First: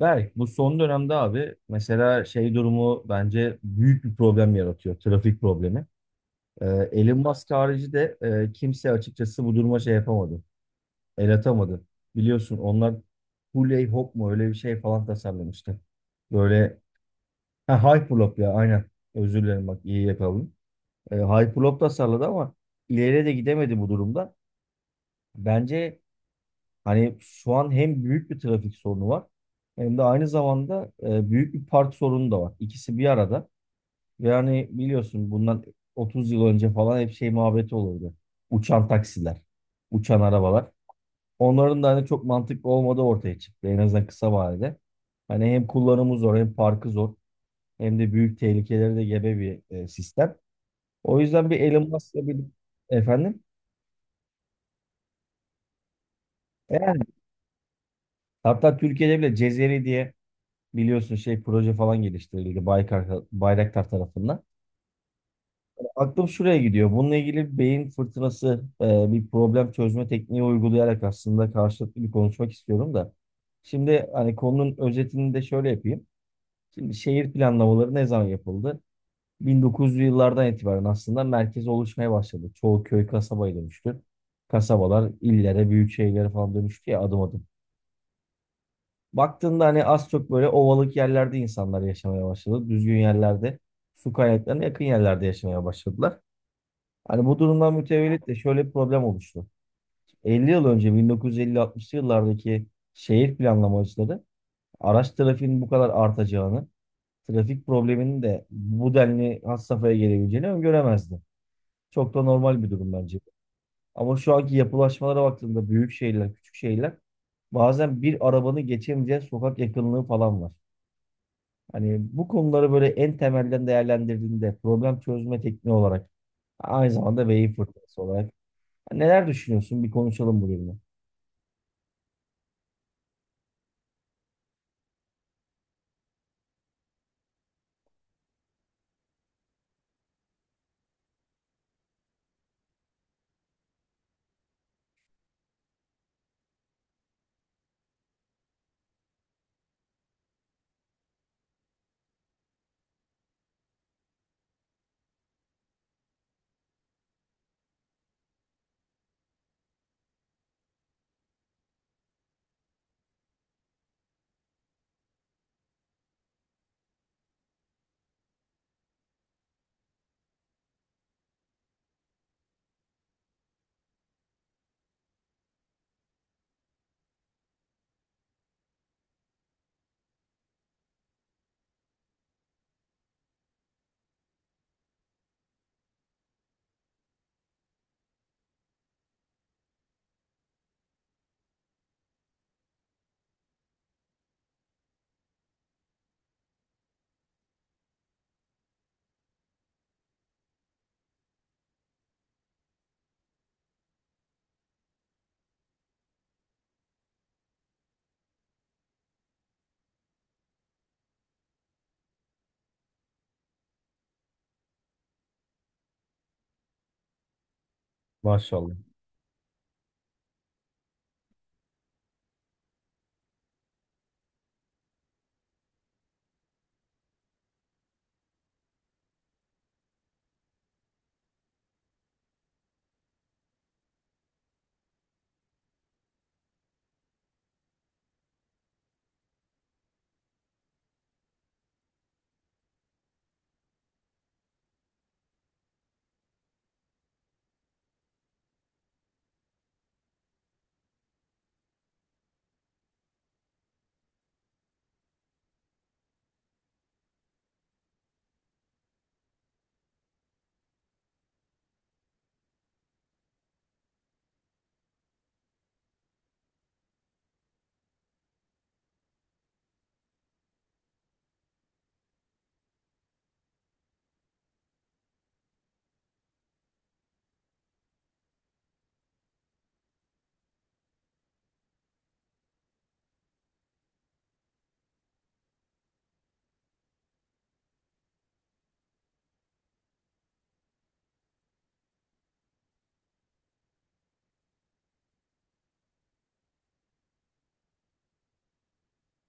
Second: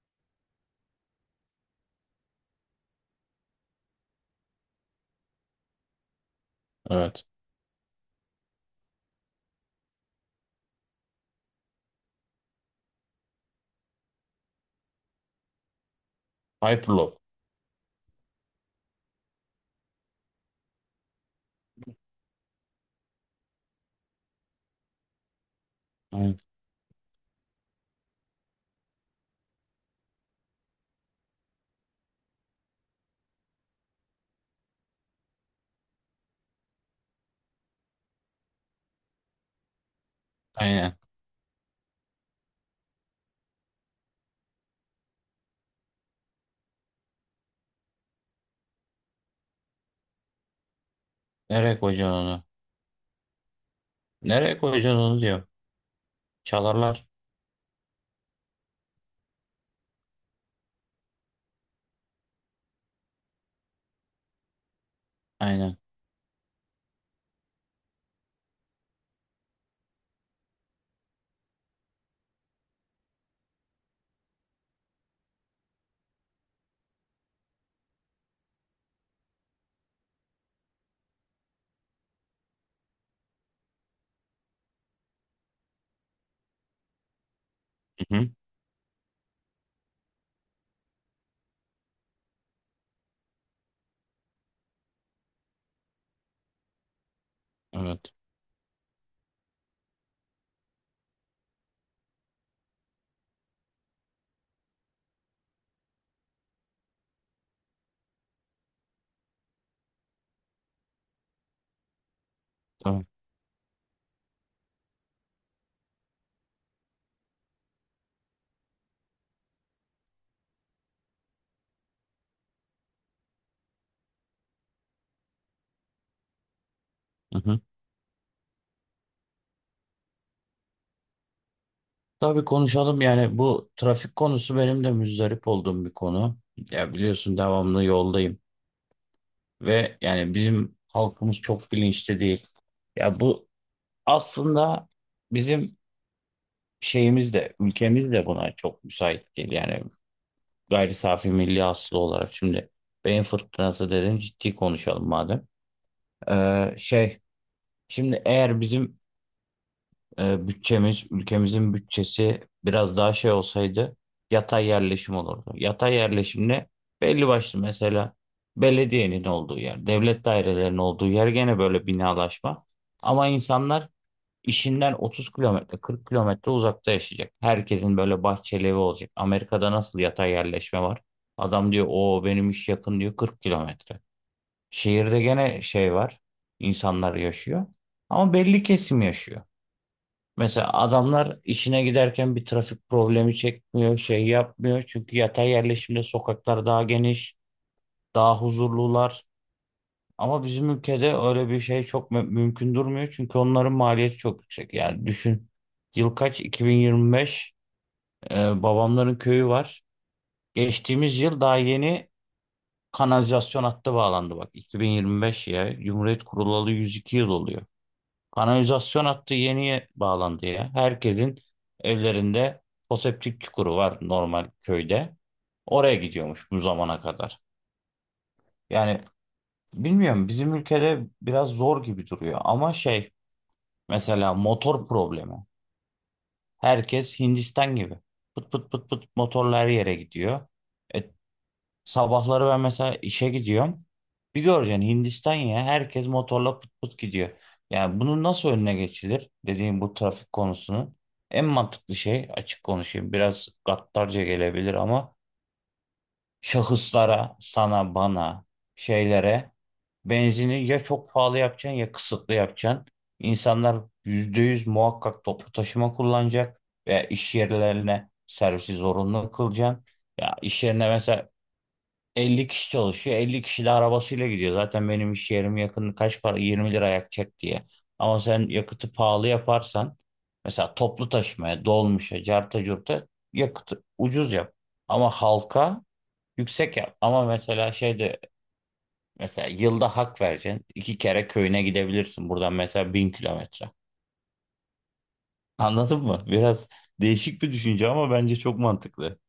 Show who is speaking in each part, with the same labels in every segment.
Speaker 1: Berk, bu son dönemde abi mesela şey durumu bence büyük bir problem yaratıyor. Trafik problemi. Ee, Elon
Speaker 2: Evet.
Speaker 1: Musk harici de kimse açıkçası bu duruma şey yapamadı. El atamadı. Biliyorsun onlar Huley Hop mu öyle bir şey falan tasarlamıştı. Böyle
Speaker 2: Hyperloop.
Speaker 1: ha, Hyperloop ya aynen. Özür dilerim bak iyi yakaladım. Hyperloop tasarladı ama ileriye de gidemedi bu durumda. Bence
Speaker 2: Aynen.
Speaker 1: hani şu an hem büyük bir trafik sorunu var hem de aynı zamanda büyük bir park sorunu da var. İkisi bir arada. Ve hani biliyorsun bundan 30 yıl önce falan hep şey muhabbeti olurdu. Uçan taksiler, uçan arabalar.
Speaker 2: Aynen.
Speaker 1: Onların da hani çok mantıklı olmadığı ortaya çıktı en azından kısa vadede. Hani hem kullanımı zor hem parkı zor hem de büyük tehlikeleri de gebe bir sistem. O yüzden bir
Speaker 2: Nereye
Speaker 1: Elon
Speaker 2: koyacaksın
Speaker 1: Musk'la bir
Speaker 2: onu?
Speaker 1: efendim.
Speaker 2: Nereye koyacaksın onu diyor.
Speaker 1: Yani
Speaker 2: Çalarlar.
Speaker 1: hatta Türkiye'de bile Cezeri diye biliyorsun şey proje falan geliştirildi Baykar, Bayraktar tarafından.
Speaker 2: Aynen.
Speaker 1: Aklım şuraya gidiyor. Bununla ilgili bir beyin fırtınası bir problem çözme tekniği uygulayarak aslında karşılıklı bir konuşmak istiyorum da. Şimdi hani konunun özetini de şöyle yapayım. Şimdi şehir planlamaları ne zaman yapıldı? 1900'lü yıllardan itibaren aslında merkez oluşmaya başladı. Çoğu köy kasabaya dönüştü. Kasabalar illere, büyük şehirlere falan dönüştü ya adım adım.
Speaker 2: Hı-hı.
Speaker 1: Baktığında hani az çok böyle ovalık yerlerde insanlar yaşamaya başladı. Düzgün yerlerde, su kaynaklarına yakın yerlerde yaşamaya başladılar. Hani bu durumdan
Speaker 2: Evet.
Speaker 1: mütevellit de şöyle bir problem oluştu. 50 yıl önce 1950-60'lı yıllardaki şehir planlamacıları araç trafiğinin bu kadar artacağını, trafik probleminin de bu denli has safhaya gelebileceğini öngöremezdi. Çok da normal bir durum
Speaker 2: Tamam.
Speaker 1: bence. Ama şu anki yapılaşmalara baktığımda büyük şehirler, küçük şehirler bazen bir arabanı geçemeyeceği sokak yakınlığı falan var. Hani bu konuları böyle en temelden değerlendirdiğinde problem çözme tekniği olarak aynı zamanda beyin
Speaker 2: Hı-hı.
Speaker 1: fırtınası olarak neler düşünüyorsun? Bir konuşalım bu bölümü.
Speaker 2: Tabii konuşalım, yani bu trafik konusu benim de müzdarip olduğum bir konu. Ya biliyorsun devamlı yoldayım ve yani bizim halkımız çok bilinçli değil. Ya bu aslında bizim şeyimiz de ülkemiz de buna çok müsait değil. Yani gayri safi milli aslı olarak şimdi beyin fırtınası dedin, ciddi konuşalım madem. Şey, şimdi eğer bizim bütçemiz, ülkemizin bütçesi biraz daha şey olsaydı yatay yerleşim olurdu. Yatay yerleşim ne? Belli başlı, mesela belediyenin olduğu yer, devlet dairelerinin olduğu yer gene böyle binalaşma. Ama insanlar işinden 30 kilometre, 40 kilometre uzakta yaşayacak. Herkesin böyle bahçeli evi olacak. Amerika'da nasıl yatay yerleşme var? Adam diyor o benim iş yakın diyor, 40 kilometre. Şehirde gene şey var. İnsanlar yaşıyor. Ama belli kesim yaşıyor. Mesela adamlar işine giderken bir trafik problemi çekmiyor, şey yapmıyor. Çünkü yatay yerleşimde sokaklar daha geniş, daha huzurlular. Ama bizim ülkede öyle bir şey çok mümkün durmuyor. Çünkü onların maliyeti çok yüksek. Yani düşün, yıl kaç? 2025. Babamların köyü var. Geçtiğimiz yıl daha yeni kanalizasyon hattı bağlandı, bak. 2025 ya. Cumhuriyet kurulalı 102 yıl oluyor.
Speaker 1: Maşallah.
Speaker 2: Kanalizasyon hattı yeniye bağlandı ya. Herkesin evlerinde foseptik çukuru var normal köyde. Oraya gidiyormuş bu zamana kadar. Yani bilmiyorum, bizim ülkede biraz zor gibi duruyor ama şey, mesela motor problemi. Herkes Hindistan gibi. Pıt pıt pıt pıt motorla her yere gidiyor. E Sabahları ben mesela işe gidiyorum. Bir göreceksin, Hindistan ya, herkes motorla pıt pıt gidiyor. Yani bunun nasıl önüne geçilir, dediğim bu trafik konusunun en mantıklı şey, açık konuşayım, biraz gaddarca gelebilir ama şahıslara, sana, bana, şeylere benzini ya çok pahalı yapacaksın ya kısıtlı yapacaksın. İnsanlar %100 muhakkak toplu taşıma kullanacak veya iş yerlerine servisi zorunlu kılacaksın. Ya iş yerine mesela 50 kişi çalışıyor. 50 kişi de arabasıyla gidiyor. Zaten benim iş yerim yakın, kaç para, 20 lira yakacak diye. Ama sen yakıtı pahalı yaparsan, mesela toplu taşımaya, dolmuşa, carta curta yakıtı ucuz yap. Ama halka yüksek yap. Ama mesela şeyde, mesela yılda hak vereceksin, iki kere köyüne gidebilirsin. Buradan mesela 1000 kilometre. Anladın mı? Biraz değişik bir düşünce ama bence çok mantıklı.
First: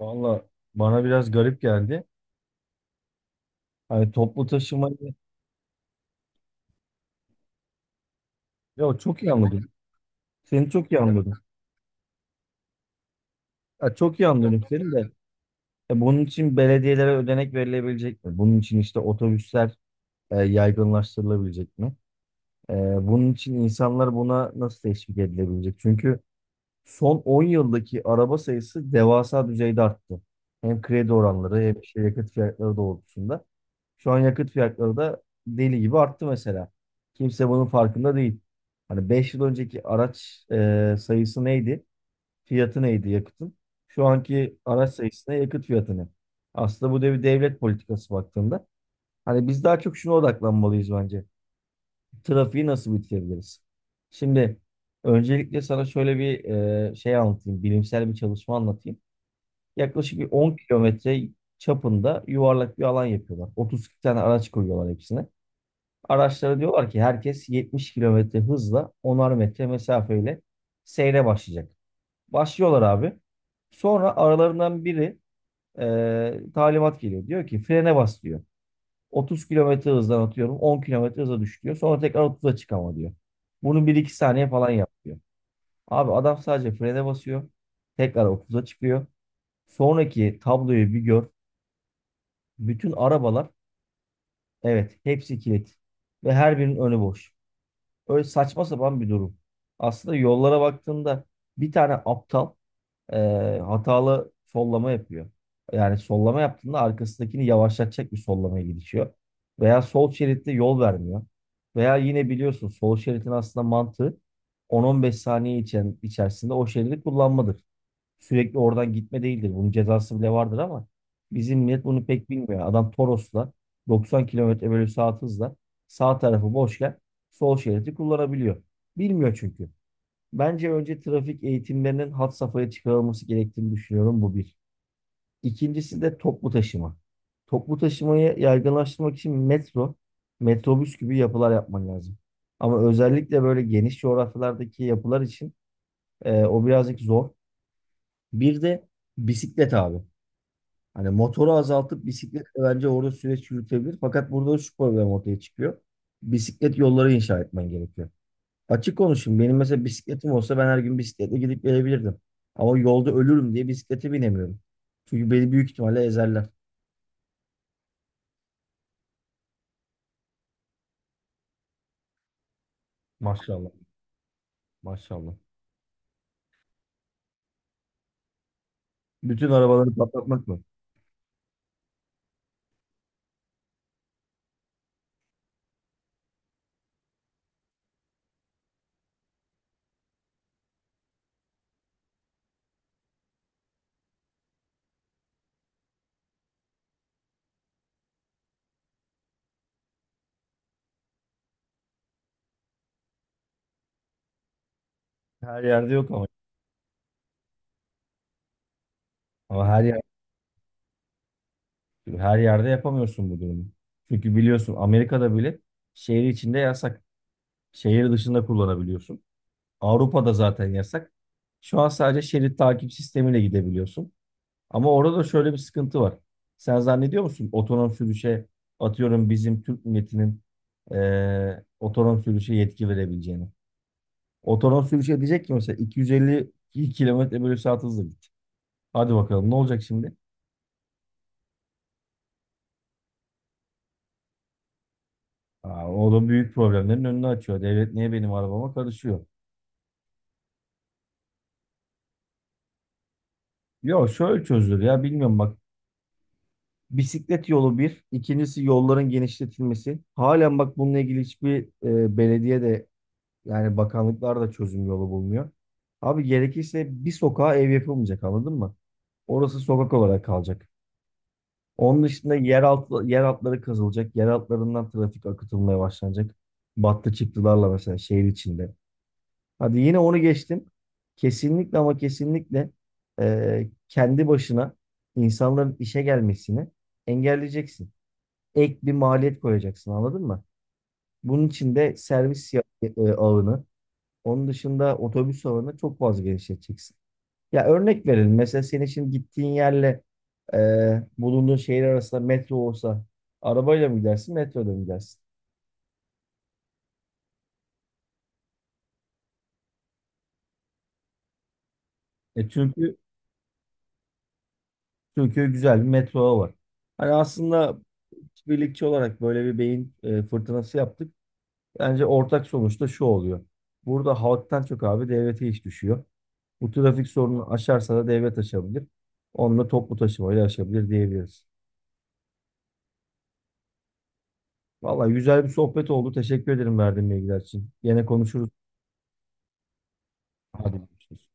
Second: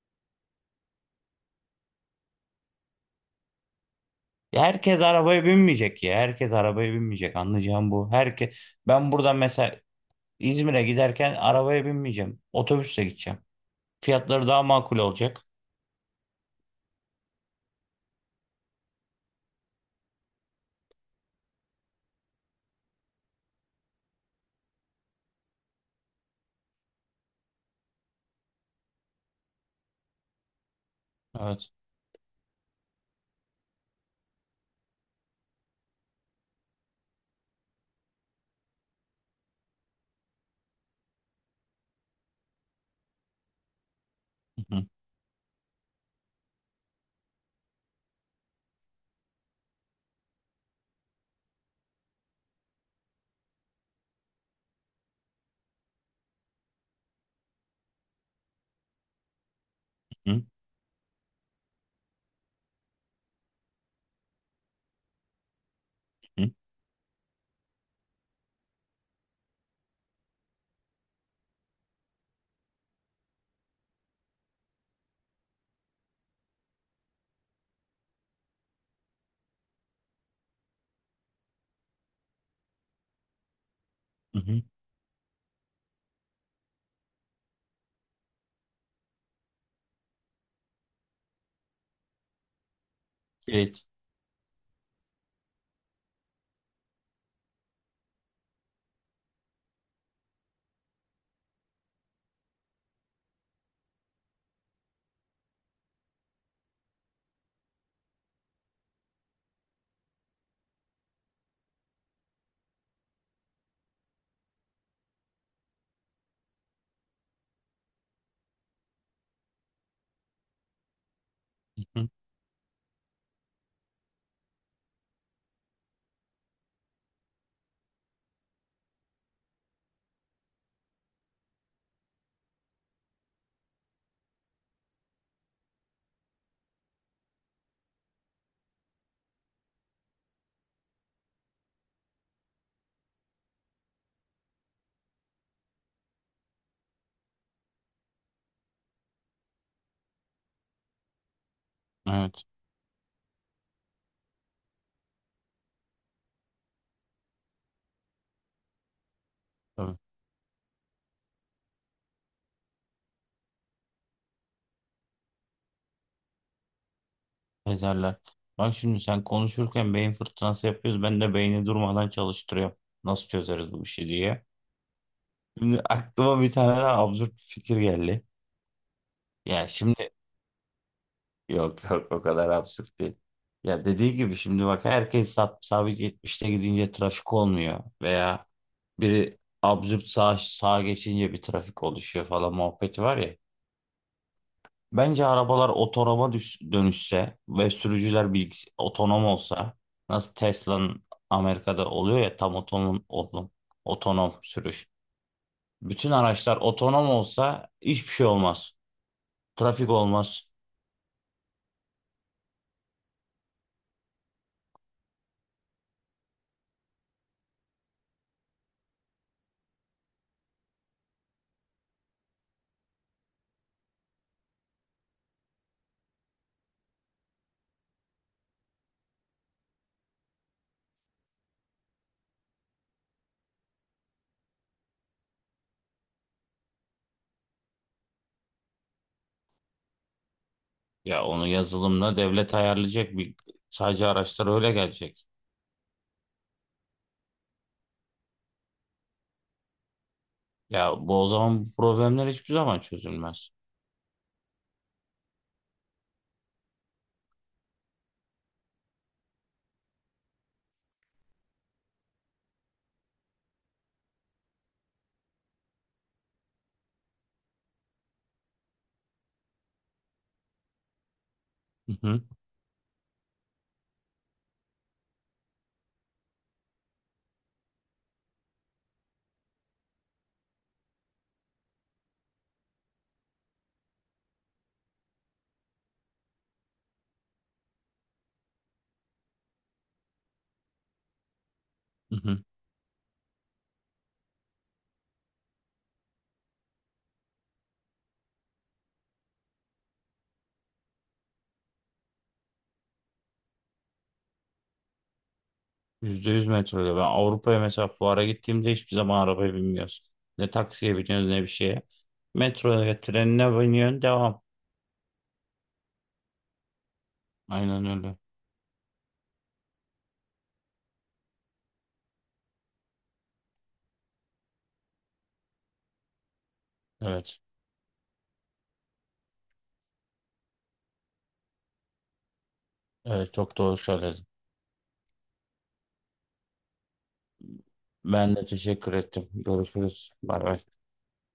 Speaker 1: Valla bana biraz garip geldi. Hani toplu
Speaker 2: Ya herkes
Speaker 1: taşımayı
Speaker 2: arabaya binmeyecek ya. Herkes arabaya binmeyecek. Anlayacağım bu.
Speaker 1: ya
Speaker 2: Ben
Speaker 1: çok iyi
Speaker 2: buradan
Speaker 1: anladım.
Speaker 2: mesela
Speaker 1: Seni
Speaker 2: İzmir'e
Speaker 1: çok iyi ya, anladım.
Speaker 2: giderken arabaya binmeyeceğim. Otobüsle gideceğim.
Speaker 1: Ya çok iyi
Speaker 2: Fiyatları
Speaker 1: anlıyorum
Speaker 2: daha
Speaker 1: seni de.
Speaker 2: makul olacak.
Speaker 1: Ya bunun için belediyelere ödenek verilebilecek mi? Bunun için işte otobüsler yaygınlaştırılabilecek mi? E, bunun için insanlar buna nasıl teşvik edilebilecek? Çünkü son 10 yıldaki araba sayısı devasa düzeyde arttı. Hem kredi oranları
Speaker 2: Evet.
Speaker 1: hem işte yakıt fiyatları doğrultusunda. Şu an yakıt fiyatları da deli gibi arttı mesela. Kimse bunun farkında değil. Hani 5 yıl önceki araç sayısı neydi? Fiyatı neydi yakıtın? Şu anki
Speaker 2: Hı hı
Speaker 1: araç sayısı ne? Yakıt fiyatı ne? Aslında bu da bir devlet politikası baktığında. Hani biz daha çok şuna odaklanmalıyız bence trafiği nasıl bitirebiliriz? Şimdi öncelikle sana şöyle bir şey anlatayım, bilimsel bir çalışma anlatayım. Yaklaşık bir
Speaker 2: hı
Speaker 1: 10 kilometre çapında yuvarlak bir alan yapıyorlar. 32 tane araç koyuyorlar hepsine.
Speaker 2: hı
Speaker 1: Araçlara diyorlar ki herkes 70 kilometre hızla 10'ar metre mesafeyle seyre başlayacak. Başlıyorlar abi. Sonra aralarından biri talimat geliyor. Diyor ki frene bas diyor. 30 kilometre hızdan atıyorum 10 kilometre hıza düş diyor. Sonra tekrar 30'a çık ama diyor. Bunu bir iki
Speaker 2: hı
Speaker 1: saniye
Speaker 2: hı.
Speaker 1: falan yapıyor. Abi adam sadece frene basıyor. Tekrar 30'a çıkıyor. Sonraki tabloyu bir gör. Bütün arabalar
Speaker 2: Kilit.
Speaker 1: evet hepsi kilit. Ve her birinin önü boş. Öyle saçma sapan bir durum. Aslında yollara baktığında bir tane aptal e, hatalı sollama yapıyor. Yani sollama yaptığında arkasındakini yavaşlatacak bir sollamaya gidişiyor. Veya sol şeritte yol vermiyor. Veya yine biliyorsun sol şeritin aslında mantığı 10-15 saniye içerisinde o şeridi kullanmadır. Sürekli oradan gitme değildir. Bunun cezası bile vardır ama bizim
Speaker 2: Hı
Speaker 1: millet bunu
Speaker 2: hı.
Speaker 1: pek bilmiyor. Adam Toros'la 90 kilometre bölü saat hızla sağ tarafı boşken sol şeridi kullanabiliyor. Bilmiyor çünkü. Bence önce trafik eğitimlerinin had safhaya çıkarılması gerektiğini düşünüyorum bu bir. İkincisi de toplu taşıma. Toplu taşımayı yaygınlaştırmak için metro, metrobüs gibi yapılar yapman lazım. Ama özellikle böyle geniş coğrafyalardaki yapılar için o birazcık zor. Bir de bisiklet abi. Hani motoru azaltıp
Speaker 2: Evet.
Speaker 1: bisikletle bence orada süreç yürütebilir. Fakat burada şu problem ortaya çıkıyor. Bisiklet yolları inşa etmen gerekiyor. Açık konuşayım. Benim mesela
Speaker 2: Tabii.
Speaker 1: bisikletim olsa ben her gün bisikletle gidip gelebilirdim. Ama yolda ölürüm diye bisiklete binemiyorum. Çünkü beni büyük ihtimalle ezerler.
Speaker 2: Ezerler. Bak, şimdi sen konuşurken beyin fırtınası yapıyoruz. Ben de beyni durmadan çalıştırıyorum. Nasıl
Speaker 1: Maşallah.
Speaker 2: çözeriz bu işi diye.
Speaker 1: Maşallah.
Speaker 2: Şimdi aklıma bir tane daha absürt bir fikir geldi.
Speaker 1: Bütün
Speaker 2: Ya
Speaker 1: arabaları
Speaker 2: şimdi,
Speaker 1: patlatmak mı?
Speaker 2: yok yok, o kadar absürt değil. Ya dediği gibi şimdi bak, herkes sabit 70'te gidince trafik olmuyor. Veya biri absürt sağa geçince bir trafik oluşuyor falan, muhabbeti var ya. Bence arabalar otonoma dönüşse ve sürücüler otonom olsa, nasıl Tesla'nın Amerika'da oluyor ya, tam otonom sürüş.
Speaker 1: Her yerde yok
Speaker 2: Bütün
Speaker 1: ama.
Speaker 2: araçlar otonom olsa hiçbir şey olmaz.
Speaker 1: Ama
Speaker 2: Trafik olmaz.
Speaker 1: her yerde yapamıyorsun bu durumu. Çünkü biliyorsun Amerika'da bile şehir içinde yasak. Şehir dışında kullanabiliyorsun. Avrupa'da zaten yasak. Şu an sadece şerit takip sistemiyle gidebiliyorsun. Ama orada da şöyle bir sıkıntı var. Sen zannediyor musun otonom sürüşe atıyorum bizim Türk milletinin otonom sürüşe yetki verebileceğini? Otonom sürüşe diyecek ki mesela 250 kilometre bölü saat hızla git. Hadi bakalım ne olacak şimdi?
Speaker 2: Ya onu yazılımla devlet ayarlayacak, bir sadece araçlar öyle gelecek.
Speaker 1: Aa, o da büyük problemlerin önünü açıyor. Devlet niye benim arabama karışıyor?
Speaker 2: Ya bu o zaman bu problemler hiçbir zaman çözülmez.
Speaker 1: Yok şöyle çözülür ya bilmiyorum bak. Bisiklet yolu bir, ikincisi yolların genişletilmesi. Halen bak bununla ilgili hiçbir belediye de yani bakanlıklar da çözüm yolu bulmuyor. Abi gerekirse bir sokağa ev yapılmayacak anladın mı? Orası sokak olarak kalacak.
Speaker 2: Hı
Speaker 1: Onun
Speaker 2: hı,
Speaker 1: dışında yer altı, yer altları kazılacak. Yer altlarından trafik akıtılmaya başlanacak. Battı çıktılarla mesela şehir içinde. Hadi yine onu geçtim. Kesinlikle ama kesinlikle kendi başına insanların işe gelmesini engelleyeceksin. Ek bir maliyet koyacaksın anladın mı? Bunun için de
Speaker 2: hı hı.
Speaker 1: servis ağını onun dışında otobüs ağını çok fazla genişleteceksin. Ya örnek verelim. Mesela senin şimdi gittiğin yerle bulunduğun şehir arasında metro olsa arabayla mı gidersin, metroda mı gidersin?
Speaker 2: %100 metro. Ben Avrupa'ya mesela fuara gittiğimde hiçbir zaman arabaya binmiyoruz. Ne taksiye biniyoruz ne bir şeye.
Speaker 1: E çünkü
Speaker 2: Metroya, trenine biniyorsun, devam.
Speaker 1: çünkü güzel bir metro ağı var. Hani aslında
Speaker 2: Aynen öyle.
Speaker 1: birlikçi olarak böyle bir beyin fırtınası yaptık. Bence ortak sonuçta şu oluyor. Burada halktan çok abi devlete iş düşüyor. Bu trafik
Speaker 2: Evet.
Speaker 1: sorununu aşarsa da devlet aşabilir. Onunla toplu taşımayla aşabilir diyebiliriz.
Speaker 2: Evet, çok doğru söyledin.
Speaker 1: Vallahi güzel bir sohbet oldu. Teşekkür ederim verdiğin bilgiler için. Yine
Speaker 2: Ben de
Speaker 1: konuşuruz.
Speaker 2: teşekkür ettim. Görüşürüz. Bay bay.
Speaker 1: Hadi görüşürüz.